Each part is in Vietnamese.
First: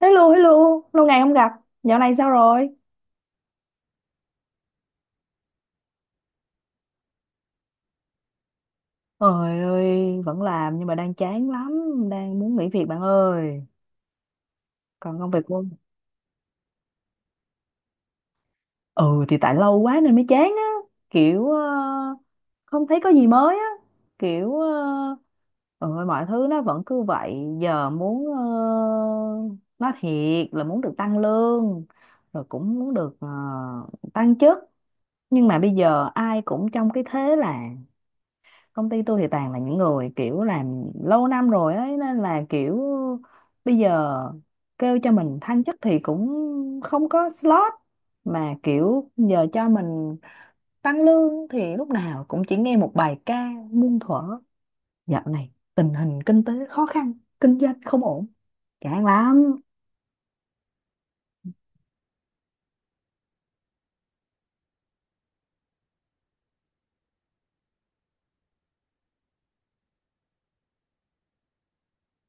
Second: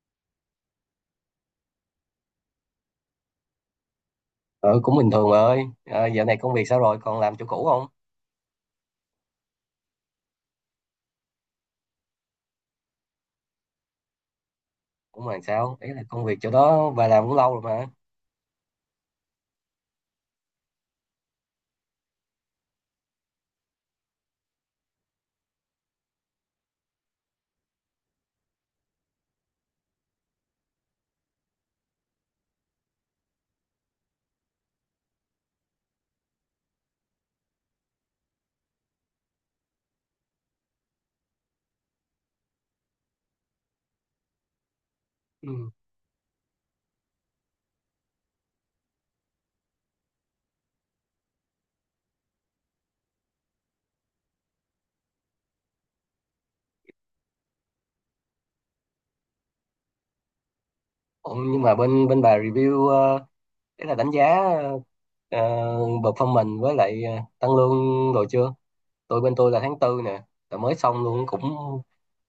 Hello, hello, lâu ngày không gặp, dạo này sao rồi? Ừ, cũng bình thường bà ơi. À, dạo này công việc sao rồi? Còn làm chỗ cũ không? Trời ơi, vẫn làm nhưng mà đang chán lắm, đang muốn nghỉ việc bạn ơi. Còn Cũng công việc làm của... sao? Đấy là công việc chỗ đó bà làm cũng lâu rồi mà. Ừ thì tại lâu quá nên mới chán á, kiểu không thấy có gì mới á, kiểu ừ, mọi thứ nó vẫn cứ vậy, giờ muốn nói thiệt là muốn được tăng lương, rồi cũng muốn được tăng chức, nhưng mà bây giờ ai cũng trong cái thế là công ty tôi thì toàn là những người kiểu làm lâu năm rồi ấy, nên là kiểu bây giờ kêu cho mình thăng Ừ. chức thì cũng không có slot, mà kiểu giờ cho mình tăng lương thì lúc nào cũng chỉ nghe một bài ca muôn thuở: dạo này tình hình kinh tế khó khăn, kinh doanh không ổn, chán lắm. Ủa, nhưng mà bên bên bà review, đấy là đánh giá, ờ, performance với lại tăng lương rồi chưa? Tôi bên tôi là tháng tư nè, là mới xong luôn cũng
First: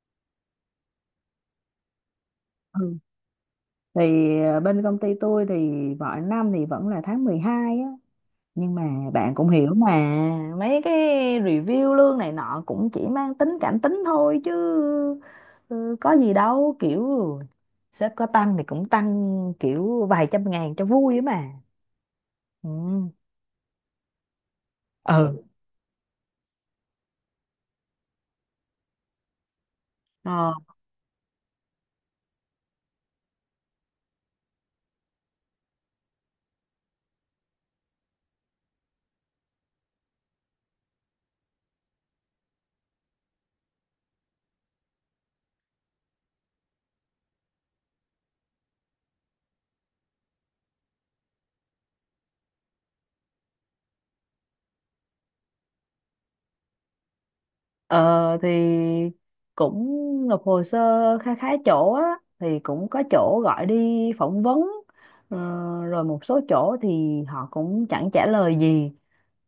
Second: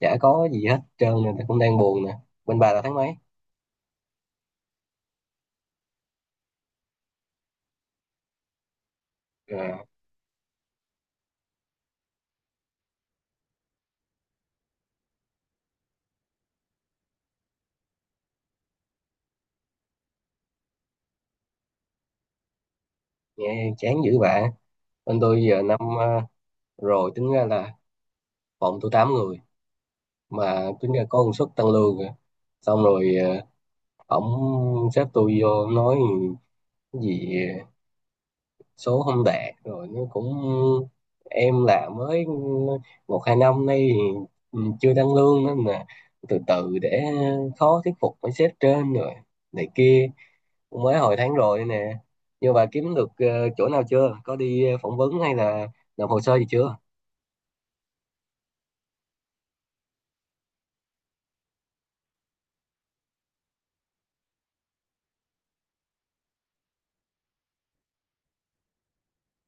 chả có gì hết trơn nè, cũng đang buồn nè. Bên bà là tháng Ừ. mấy? Thì bên công ty tôi thì mọi năm thì vẫn là tháng 12 á, nhưng mà bạn cũng hiểu À, mà, mấy cái review lương này nọ cũng chỉ mang tính cảm tính thôi chứ, ừ, có gì đâu, kiểu sếp có tăng thì cũng tăng kiểu vài trăm ngàn cho vui ấy mà. Ừ. nghe chán dữ bà. Bên tôi giờ năm, rồi tính ra là phòng tôi 8 người mà Ừ. tính ra có công suất tăng lương kìa. Xong rồi, ổng xếp tôi vô nói cái gì số không đạt rồi nó cũng em là mới một hai năm nay thì chưa tăng lương nên mà từ từ để khó thuyết phục mấy sếp trên rồi này kia, cũng mới hồi tháng rồi nè. Nhưng bà kiếm được chỗ nào chưa, có đi phỏng vấn hay là nộp hồ sơ gì chưa? Ờ, thì cũng nộp hồ sơ kha khá chỗ á, thì cũng có chỗ gọi đi phỏng vấn, ờ, rồi một số chỗ thì họ cũng chẳng trả lời gì.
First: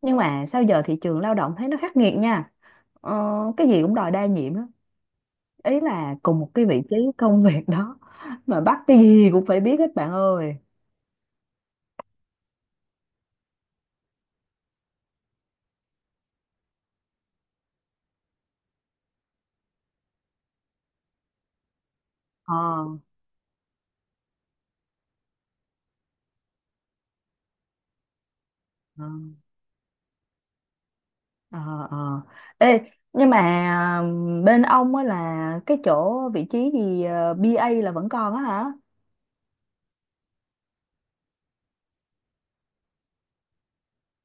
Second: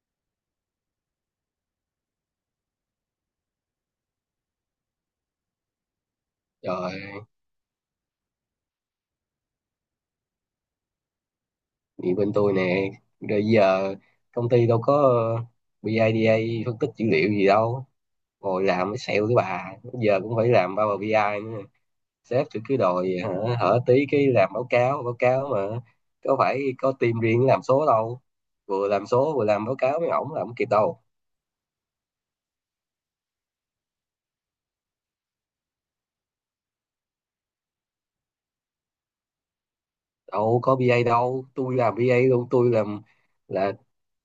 Nhưng mà sao giờ thị trường lao động thấy nó khắc nghiệt nha, ờ, cái gì cũng đòi đa nhiệm á, ý là cùng một cái vị trí Trời, công việc đó mà bắt cái gì cũng phải biết hết bạn ơi. thì bên tôi nè, rồi giờ công ty đâu có BIDA, phân tích dữ liệu gì đâu, ngồi làm mới sale cái bà giờ cũng phải làm Power BI nữa. Sếp ờ thì cứ đòi hả, hở tí cái làm báo cáo mà có phải có team riêng làm số đâu, vừa ờ làm số vừa làm báo cáo với ổng là không kịp đâu. ờ ờ Ê, nhưng mà bên ông á là cái chỗ vị trí gì, bê A là vẫn còn á hả? Đâu có BA đâu, tôi làm BA luôn, tôi làm là,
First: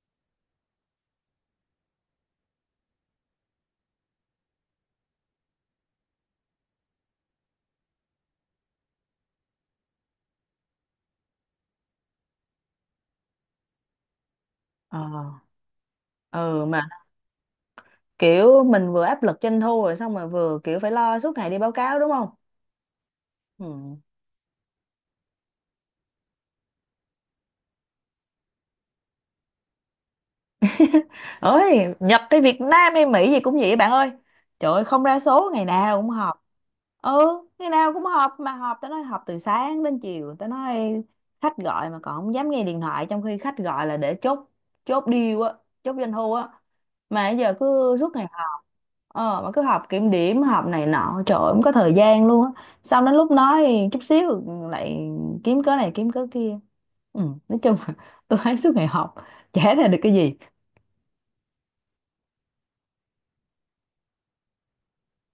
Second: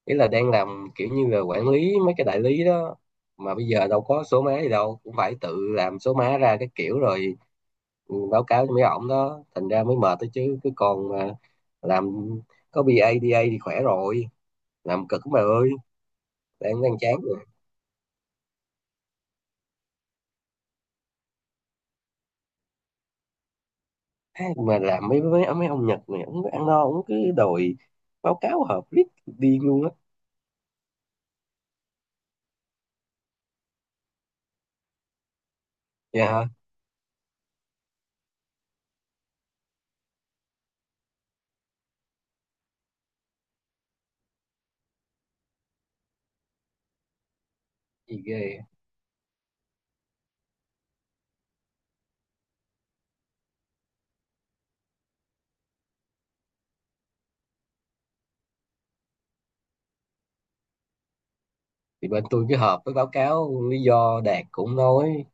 ý là đang làm kiểu như là quản lý mấy cái đại lý đó mà bây giờ đâu có số má gì đâu, cũng phải tự làm số má ra cái kiểu rồi báo cáo cho mấy ổng đó, thành ra mới mệt đó chứ cứ còn mà làm có bê a BA a thì khỏe rồi. Ờ. Làm cực bà ơi. Ừ. đang Mà đang chán rồi. kiểu mình vừa áp lực doanh thu rồi xong rồi vừa kiểu phải lo suốt ngày đi báo cáo đúng không? Ừ. Thế mà làm mấy mấy mấy ông Nhật này, ông ăn no ông cứ đòi báo cáo họp riết điên luôn á. Ơi, nhập tới Việt Nam hay Mỹ gì cũng vậy bạn ơi, trời ơi không ra số ngày nào cũng Dạ họp. hả? Ừ, ngày nào cũng họp, mà họp tao nói họp từ sáng đến chiều, tao nói khách gọi mà còn không dám nghe điện thoại, trong khi khách gọi là để chốt, chốt deal á, chốt doanh thu á, mà giờ cứ suốt Gì ngày ghê. họp. Ờ, mà cứ họp kiểm điểm họp này nọ, trời ơi, không có thời gian luôn á, xong đến lúc nói chút xíu lại kiếm cớ này kiếm cớ kia. Ừ, nói chung là tôi thấy suốt ngày họp chả ra được cái gì. Thì bên tôi cứ họp với báo cáo, lý do đạt cũng nói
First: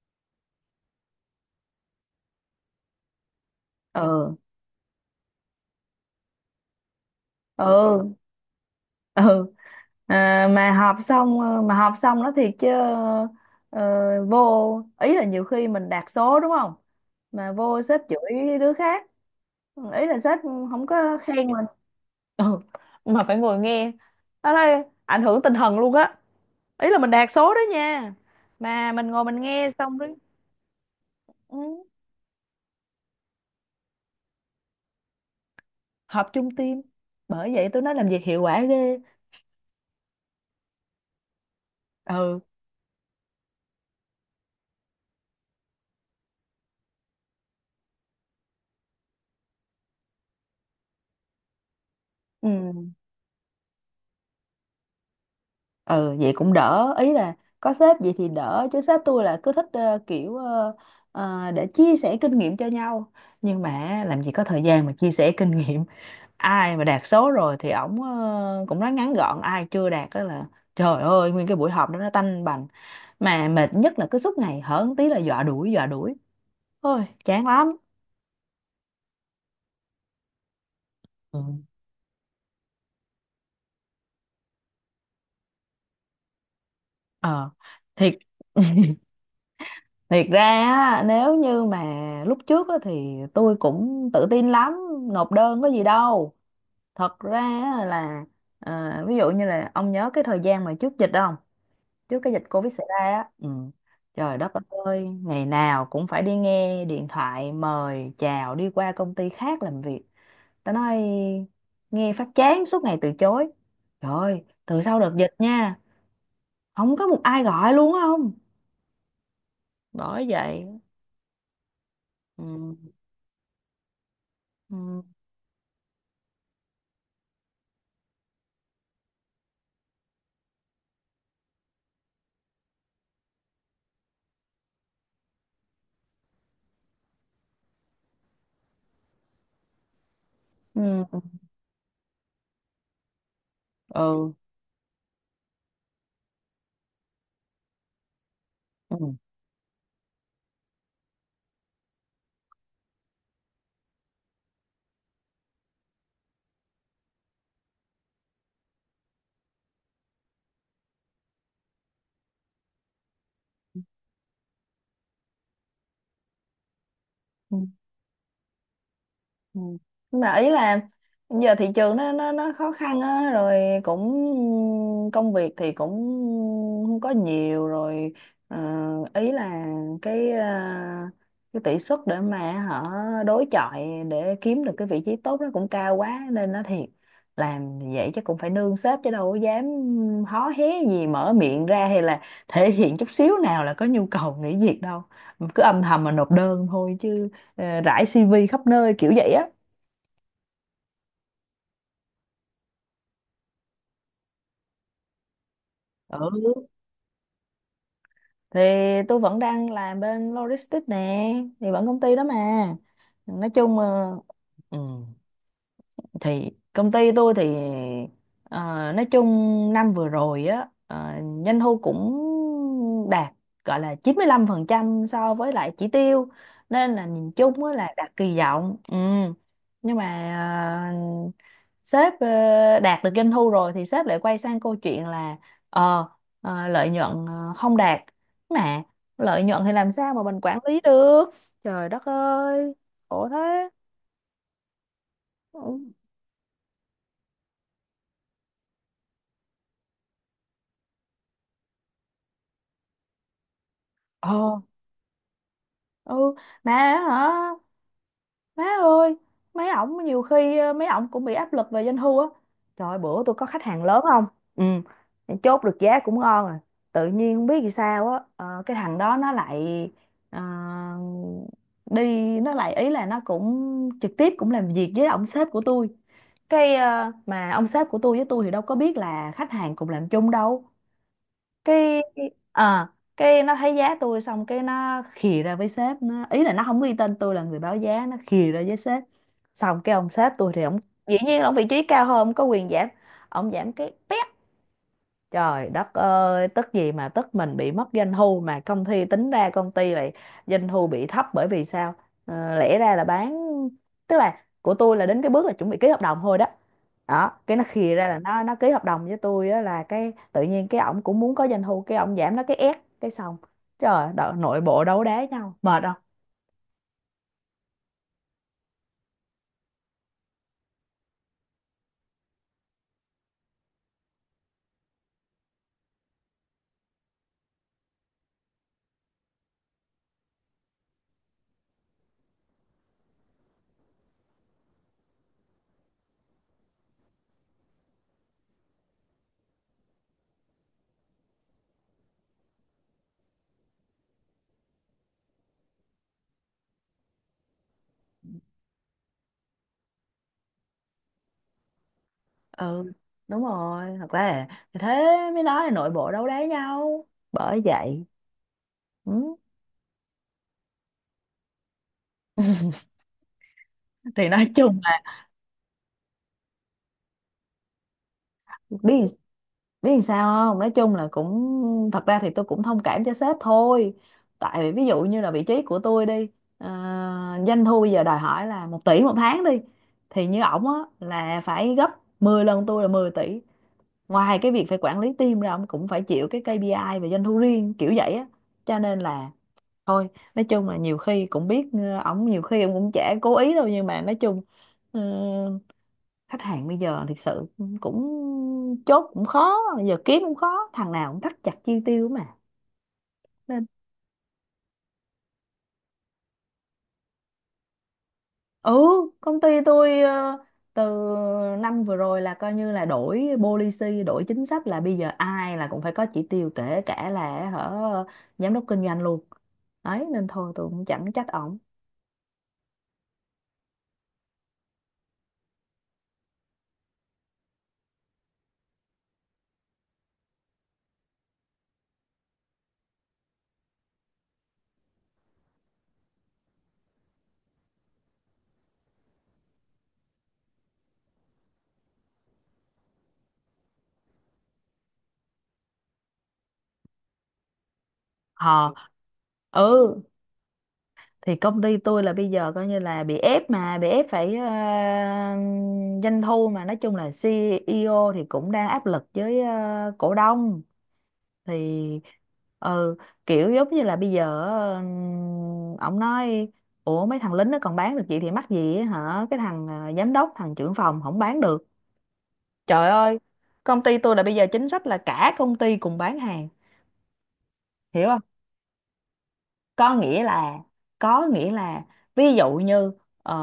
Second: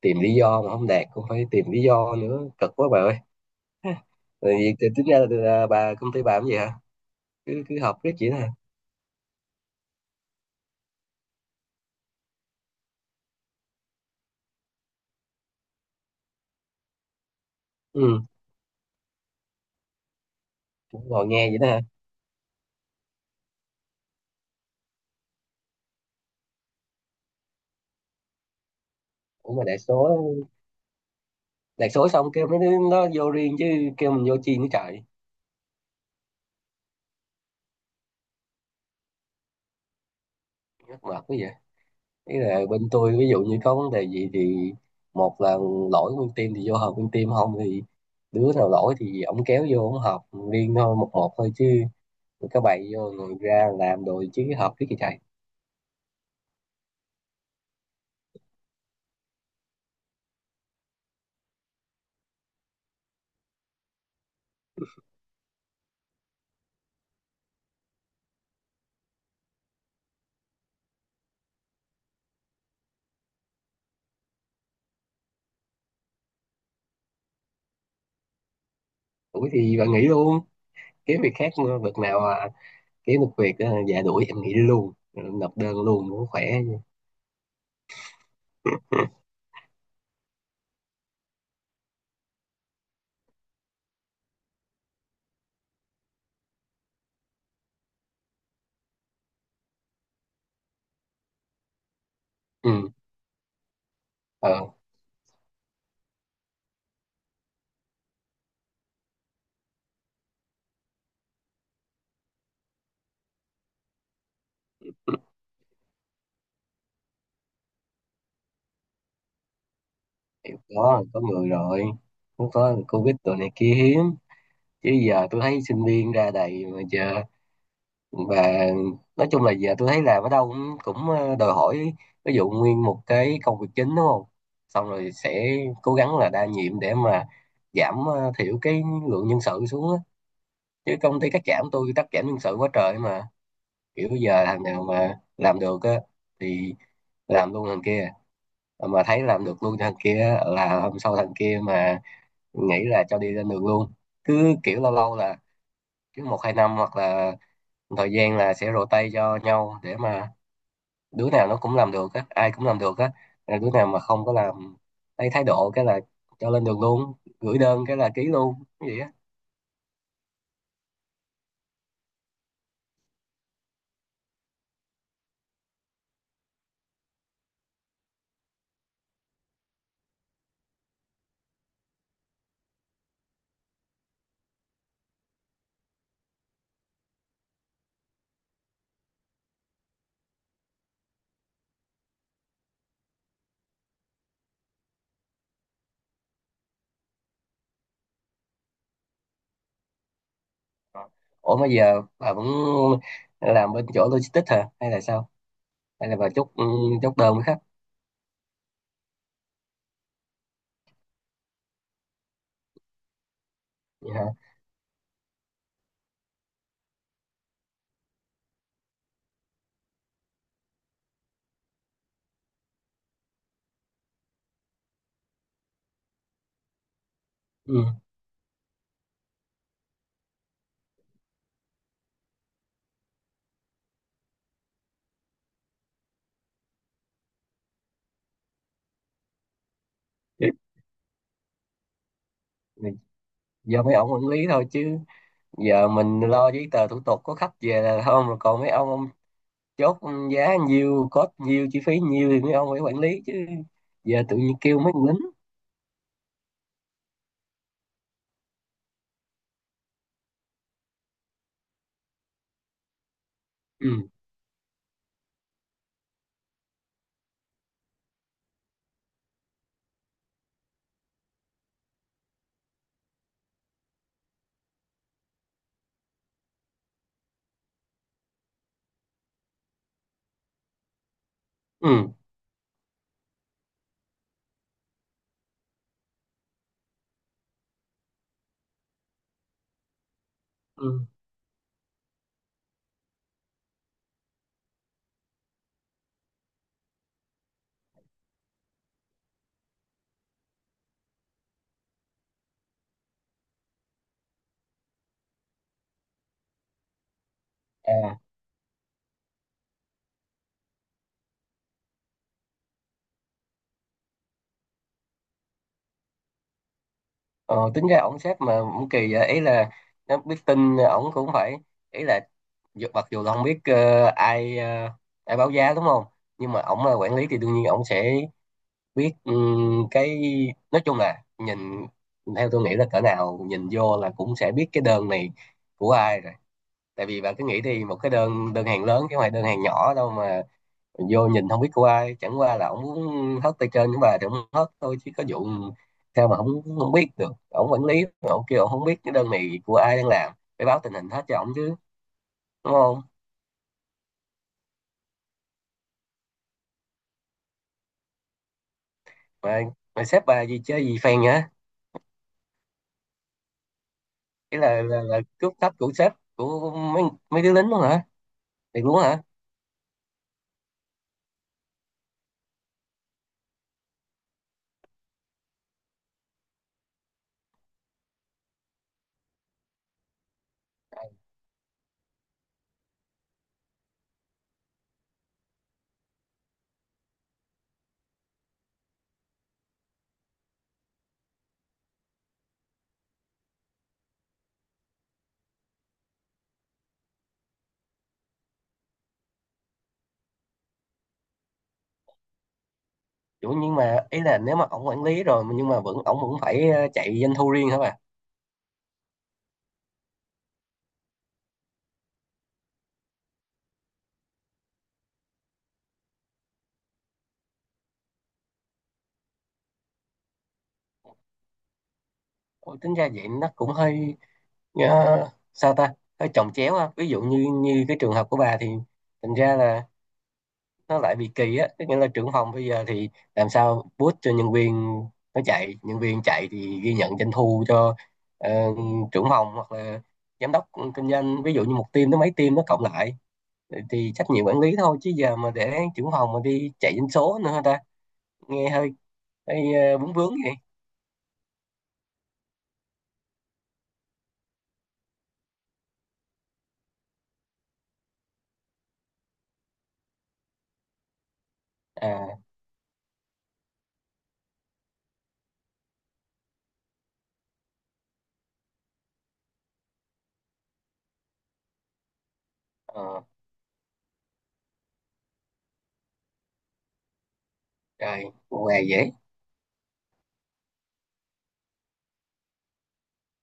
tìm lý do, mà không đạt cũng phải tìm lý do nữa, cực quá bà ơi. Ừ. Rồi vì thì tính ra là, bà công ty bà làm gì hả, cứ cứ họp Ừ. riết vậy đó hả? Ừ. À, mà họp xong, mà họp xong nó thiệt chứ, ờ, vô ý là nhiều khi mình đạt số đúng không, mà vô sếp Ừ. chửi đứa khác, ý là sếp không Cũng có ngồi khen nghe vậy mình. đó hả? Ừ. Mà phải ngồi nghe đó, đây ảnh hưởng tinh thần luôn á, ý là mình đạt số đó nha, mà mình ngồi mình Ủa mà nghe đại số xong rồi. Ừ. đại số xong kêu mấy đứa nó vô riêng chứ kêu mình vô chi nữa trời. Họp chung team, bởi vậy tôi nói làm việc hiệu quả ghê. Mắc mệt quá vậy. Ý Ừ. là bên tôi ví dụ như có vấn đề gì thì, một là lỗi nguyên team thì vô họp nguyên team, không thì đứa nào lỗi thì ổng kéo vô ổng họp riêng thôi, một một thôi chứ. Ừ. Rồi các bày vô rồi ra làm rồi chứ họp cái gì chạy. Ừ, vậy cũng đỡ, ý là có sếp vậy thì đỡ, chứ sếp tôi là cứ thích kiểu để chia sẻ kinh nghiệm cho nhau, nhưng mà làm gì có thời gian mà chia sẻ kinh nghiệm. Ai mà đạt số rồi thì ổng cũng nói ngắn gọn, ai chưa đạt đó là trời ơi, nguyên cái buổi họp đó nó tanh bành. Mà mệt nhất là cứ suốt ngày hở một tí là dọa đuổi dọa đuổi, ôi chán lắm. Đuổi thì bạn nghỉ luôn, kiếm việc Ừ. khác mà, việc nào à, kiếm được việc à, dạ đuổi em nghỉ luôn, nộp đơn luôn cũng khỏe chứ. ờ Thiệt. Thiệt ra á, nếu như mà lúc trước á, thì tôi cũng tự tin lắm, nộp đơn có gì đâu. Thật ra á là à, ví dụ như là ông nhớ cái thời gian mà trước dịch không? Trước cái dịch Covid xảy Ừ. ra á. Ừ. Trời đất Ờ. ơi, ngày nào cũng phải đi nghe điện thoại mời chào đi qua công ty khác làm việc. Tao nói nghe phát chán, suốt ngày từ chối. Trời ơi, từ sau đợt dịch nha, không có một ai gọi luôn á, không? Bởi Thì vậy. có người rồi, cũng Ừ. có covid rồi này kia hiếm chứ Ừ. giờ tôi thấy sinh viên ra đầy mà. Giờ và nói chung là giờ tôi thấy làm ở đâu cũng cũng ờ, đòi hỏi ví dụ nguyên một cái công việc chính đúng không, xong rồi sẽ cố gắng là đa nhiệm để mà giảm, thiểu cái lượng nhân sự xuống á. Chứ Ừ. công ty cắt giảm tôi, cắt giảm nhân sự quá trời mà, kiểu Ừ. giờ thằng nào mà làm được á thì làm luôn thằng kia. Ờ, mà Ừ. thấy làm được luôn thằng kia á, là hôm sau thằng kia mà nghĩ là cho đi lên đường luôn. Cứ kiểu lâu lâu là cứ một hai năm hoặc là thời gian là sẽ rotate cho nhau để mà đứa nào nó cũng làm được á, ai cũng làm được á. Là đứa nào mà không có làm, lấy thái độ cái là cho lên đường luôn, Ừ. gửi đơn cái là ký luôn cái gì á. Ừ. Nhưng mà ý là giờ thị trường nó khó khăn á, rồi cũng công việc thì cũng không có nhiều rồi, ờ, ý là cái cái tỷ suất để mà họ đối chọi để kiếm được cái vị trí tốt nó cũng cao quá, nên nó thiệt làm vậy chứ cũng phải nương sếp, chứ đâu có dám hó hé gì, mở miệng ra hay là thể hiện chút xíu nào là có nhu cầu nghỉ việc đâu, cứ âm thầm mà nộp đơn thôi chứ, ờ, rải CV khắp nơi kiểu vậy á. Ờ. Ủa mà giờ bà vẫn làm bên chỗ logistics hả hay là sao, hay là bà chốt, Ừ, chốt đơn với khách? thì tôi vẫn đang làm bên logistics nè, thì vẫn công ty đó mà, nói chung Vậy hả. ừ, thì công ty tôi thì ờ, nói chung năm vừa rồi á, doanh thu cũng đạt, gọi là 95% so với lại chỉ tiêu, nên là nhìn chung á Ừ. là đạt kỳ vọng. Ừ. Nhưng mà ờ, sếp đạt được doanh thu rồi thì sếp lại quay sang câu chuyện là ờ ờ, lợi nhuận không đạt, mà lợi nhuận thì làm sao mà mình quản lý được, trời đất ơi, khổ thế. Giờ mấy ông quản lý thôi chứ, Ừ. giờ mình lo giấy tờ thủ tục có khách về là không rồi, còn mấy ông chốt giá nhiêu, cost nhiêu, chi phí nhiêu thì mấy ông phải quản lý chứ, giờ ờ tự nhiên kêu mấy con lính. ừ, mà hả, má ơi, mấy ổng nhiều khi mấy ổng cũng bị áp lực về doanh thu á. Trời ơi, bữa tôi có khách hàng Ừ. lớn không, ừ, chốt được giá cũng ngon rồi, tự nhiên không biết vì sao á, cái thằng đó nó lại ờ, đi, nó lại, ý là nó cũng trực tiếp cũng làm việc với ông sếp của tôi, cái mà ông sếp của tôi với tôi thì đâu có biết là khách hàng cùng làm chung đâu, cái Ừ. à, cái nó thấy giá tôi xong cái nó khì ra với sếp nó, ý là nó không ghi tên tôi là người báo giá, nó khì ra với sếp, xong cái ông sếp tôi thì ông Ừ. dĩ nhiên là ông vị trí cao hơn, ông có quyền giảm, ông giảm cái pét. Trời đất ơi, tức gì mà tức, mình bị mất doanh thu, mà công ty tính ra công ty lại doanh thu bị thấp, bởi vì sao? Ờ, lẽ ra là bán, tức là của tôi là đến cái bước là chuẩn bị ký hợp đồng thôi đó. Đó, cái nó khìa ra À. là nó ký hợp đồng với tôi á, là cái tự nhiên cái ổng cũng muốn có doanh thu, cái ổng giảm nó cái ép cái xong. Trời, đợ- nội bộ đấu đá nhau, mệt không? Ờ, tính ra ổng sếp mà cũng kỳ vậy, ý là nó biết tin ổng cũng phải, ý là mặc dù là không biết ai báo giá đúng không, nhưng mà ổng là quản lý thì đương nhiên ổng sẽ biết, cái nói chung là nhìn, theo tôi nghĩ là cỡ nào nhìn vô là cũng sẽ biết cái đơn này của ai rồi. Tại vì bạn cứ nghĩ thì một cái đơn đơn hàng lớn chứ không phải đơn hàng nhỏ đâu mà mình vô nhìn không biết của ai, chẳng qua là ổng muốn hớt tay trên của bà thì ổng hớt thôi chứ có vụ sao mà không không biết được. Ổng quản lý, ổng kêu ổng không biết cái đơn này của ai đang làm, phải báo tình hình hết cho ổng chứ, đúng Ừ. không? Đúng rồi, thật ra là thế mới nói là nội bộ đấu đá nhau. Bởi vậy. Ừ. Mà mà sếp bà gì chơi gì phèn hả? Thì nói Cái chung là là là, là cướp thấp của sếp, của mấy mấy đứa lính luôn hả? Thiệt luôn biết, hả? Làm sao không, nói chung là cũng thật ra thì tôi cũng thông cảm cho sếp thôi, tại vì ví dụ như là vị trí của tôi đi, ờ, doanh thu bây giờ đòi hỏi là 1 tỷ một tháng đi, thì như ổng á là phải gấp 10 lần tôi là 10 tỷ, ngoài cái việc phải quản lý team ra, ông cũng phải chịu cái KPI về doanh thu riêng kiểu vậy á, cho nên là thôi nói chung là nhiều khi cũng biết ổng nhiều khi ổng cũng chả cố ý đâu, nhưng mà nói chung ờ, khách hàng bây giờ thực sự cũng chốt cũng khó, bây giờ kiếm cũng khó, thằng nào cũng thắt chặt chi tiêu mà, nên Nhưng mà ý là nếu mà ổng quản lý rồi nhưng mà vẫn ổng vẫn phải chạy doanh thu riêng hả bà? ừ công ty tôi, từ năm vừa rồi là coi như là đổi policy, đổi chính sách là bây giờ ai là cũng phải có chỉ tiêu, kể cả là hở giám đốc kinh doanh luôn đấy, nên thôi tôi cũng chẳng trách ổng. Ôi, tính ra vậy nó cũng hơi. Ờ, sao ta, hơi chồng chéo ha, ví dụ như như cái trường hợp của bà thì thành ra là nó lại bị kỳ á, tức nghĩa là trưởng phòng bây giờ thì làm sao boost cho nhân viên nó chạy, nhân viên chạy thì ghi nhận doanh thu cho ờ, trưởng phòng hoặc là giám đốc kinh doanh, ví dụ như một team tới mấy team nó cộng lại thì trách nhiệm quản lý thôi chứ giờ mà để trưởng phòng mà đi chạy doanh số nữa hả ta? Nghe Ờ. hơi hơi, Ừ, bướng bướng vậy. thì công ty tôi là bây giờ coi như là bị ép, mà bị ép phải doanh thu, mà nói chung là CEO thì cũng đang áp lực với cổ đông, thì À. ừ kiểu giống như là bây giờ ổng nói: ủa mấy thằng lính nó còn bán được vậy thì mắc gì á, hả, cái thằng giám đốc thằng trưởng phòng không bán được, trời ơi. ờ, Công ty tôi là bây giờ chính sách là cả công ty cùng bán hàng, hiểu không? Rồi ngoài dễ. Có nghĩa là có nghĩa là, ví dụ như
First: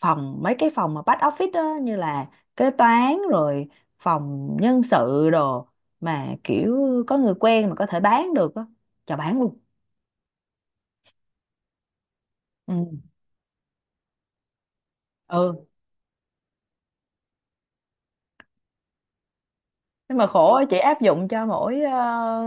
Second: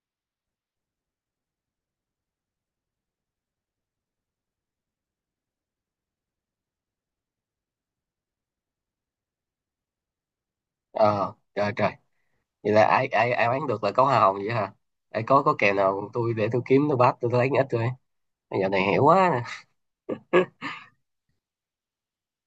phòng mấy cái phòng mà back office đó, như là kế toán rồi, phòng nhân sự đồ, mà kiểu có người quen mà có thể bán được á, cho bán luôn. Ờ Trời trời, vậy là ai Ừ. ai ai bán được là có hoa hồng vậy hả? Ai có Ừ, kèo nào tôi để tôi kiếm, tôi bắt tôi lấy ít thôi, giờ này hiểu quá nè. nhưng mà khổ á, chỉ áp dụng cho mỗi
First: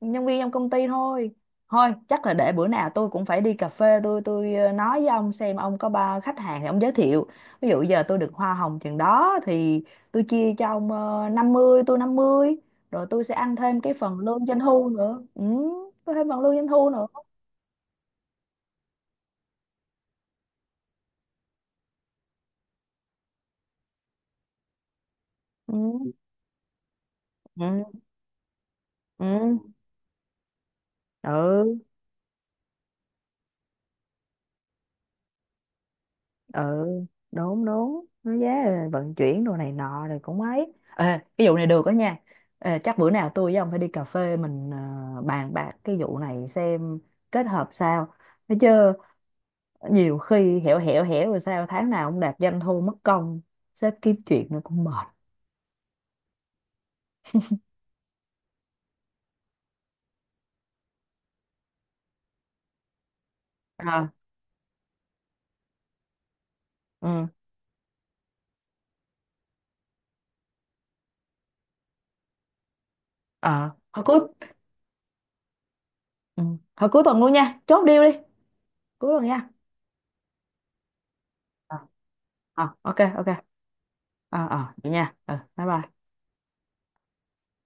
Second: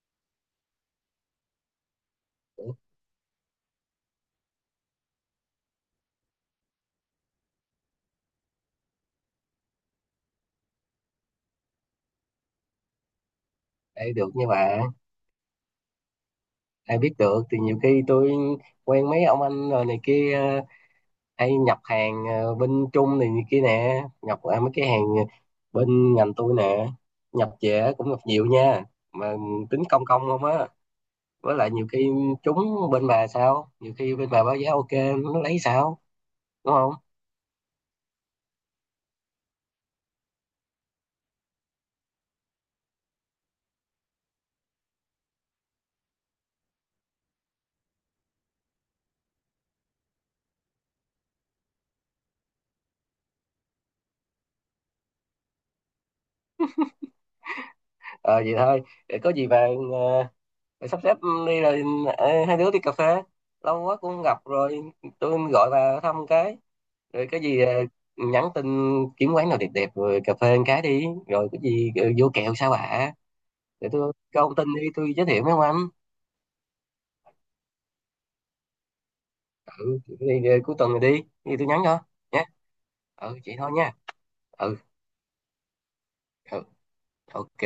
nhân viên trong công ty thôi. Thôi chắc là để bữa nào tôi cũng phải đi cà phê, tôi nói với ông xem ông có ba khách hàng thì ông giới thiệu, ví dụ giờ tôi được hoa hồng chừng đó thì tôi chia cho ông, 50 tôi 50, rồi tôi sẽ ăn thêm cái Ai phần được lương như doanh bà. thu nữa. Ừ, có thêm phần lương doanh thu Ai nữa. biết được thì nhiều khi tôi quen mấy ông anh rồi này kia, hay nhập hàng, bên Trung này, này kia nè, nhập mấy cái hàng Ừ. bên ngành tôi nè, nhập về Ừ. cũng nhập nhiều nha, mà Ừ, tính công công không á. Với lại ừ. nhiều khi trúng bên bà, sao nhiều khi bên bà báo giá ok nó lấy sao, Ừ, đúng không? đúng đúng, nó giá rồi vận chuyển đồ này nọ rồi cũng ấy. Ê, cái vụ này được đó nha. Ê, chắc bữa nào tôi với ông phải đi cà phê, mình bàn bạc cái vụ này xem kết hợp sao, thấy chứ, nhiều khi hẻo hẻo hẻo, rồi sao tháng nào ông đạt doanh thu, mất công sếp kiếm chuyện nó cũng mệt. Ờ Vậy thôi. Để có gì bà, ờ, rồi sắp xếp đi, rồi hai đứa đi cà phê, lâu quá cũng À. không gặp rồi. Tôi gọi bà thăm cái, Ừ. rồi cái gì nhắn tin kiếm quán nào đẹp đẹp rồi cà phê một cái đi, rồi cái gì vô kẹo sao bà, Ờ, để hồi tôi cuối, có thông tin đi tôi giới thiệu mấy ông anh. ừ, hồi cuối tuần luôn nha, chốt deal đi, cuối tuần nha. Ừ thì, cuối tuần này đi thì tôi Ờ, nhắn cho nhé. ờ, ok ok. Ừ vậy thôi nha. Ờ, ờ, Ừ, vậy nha, ừ, bye bye. ừ, ok.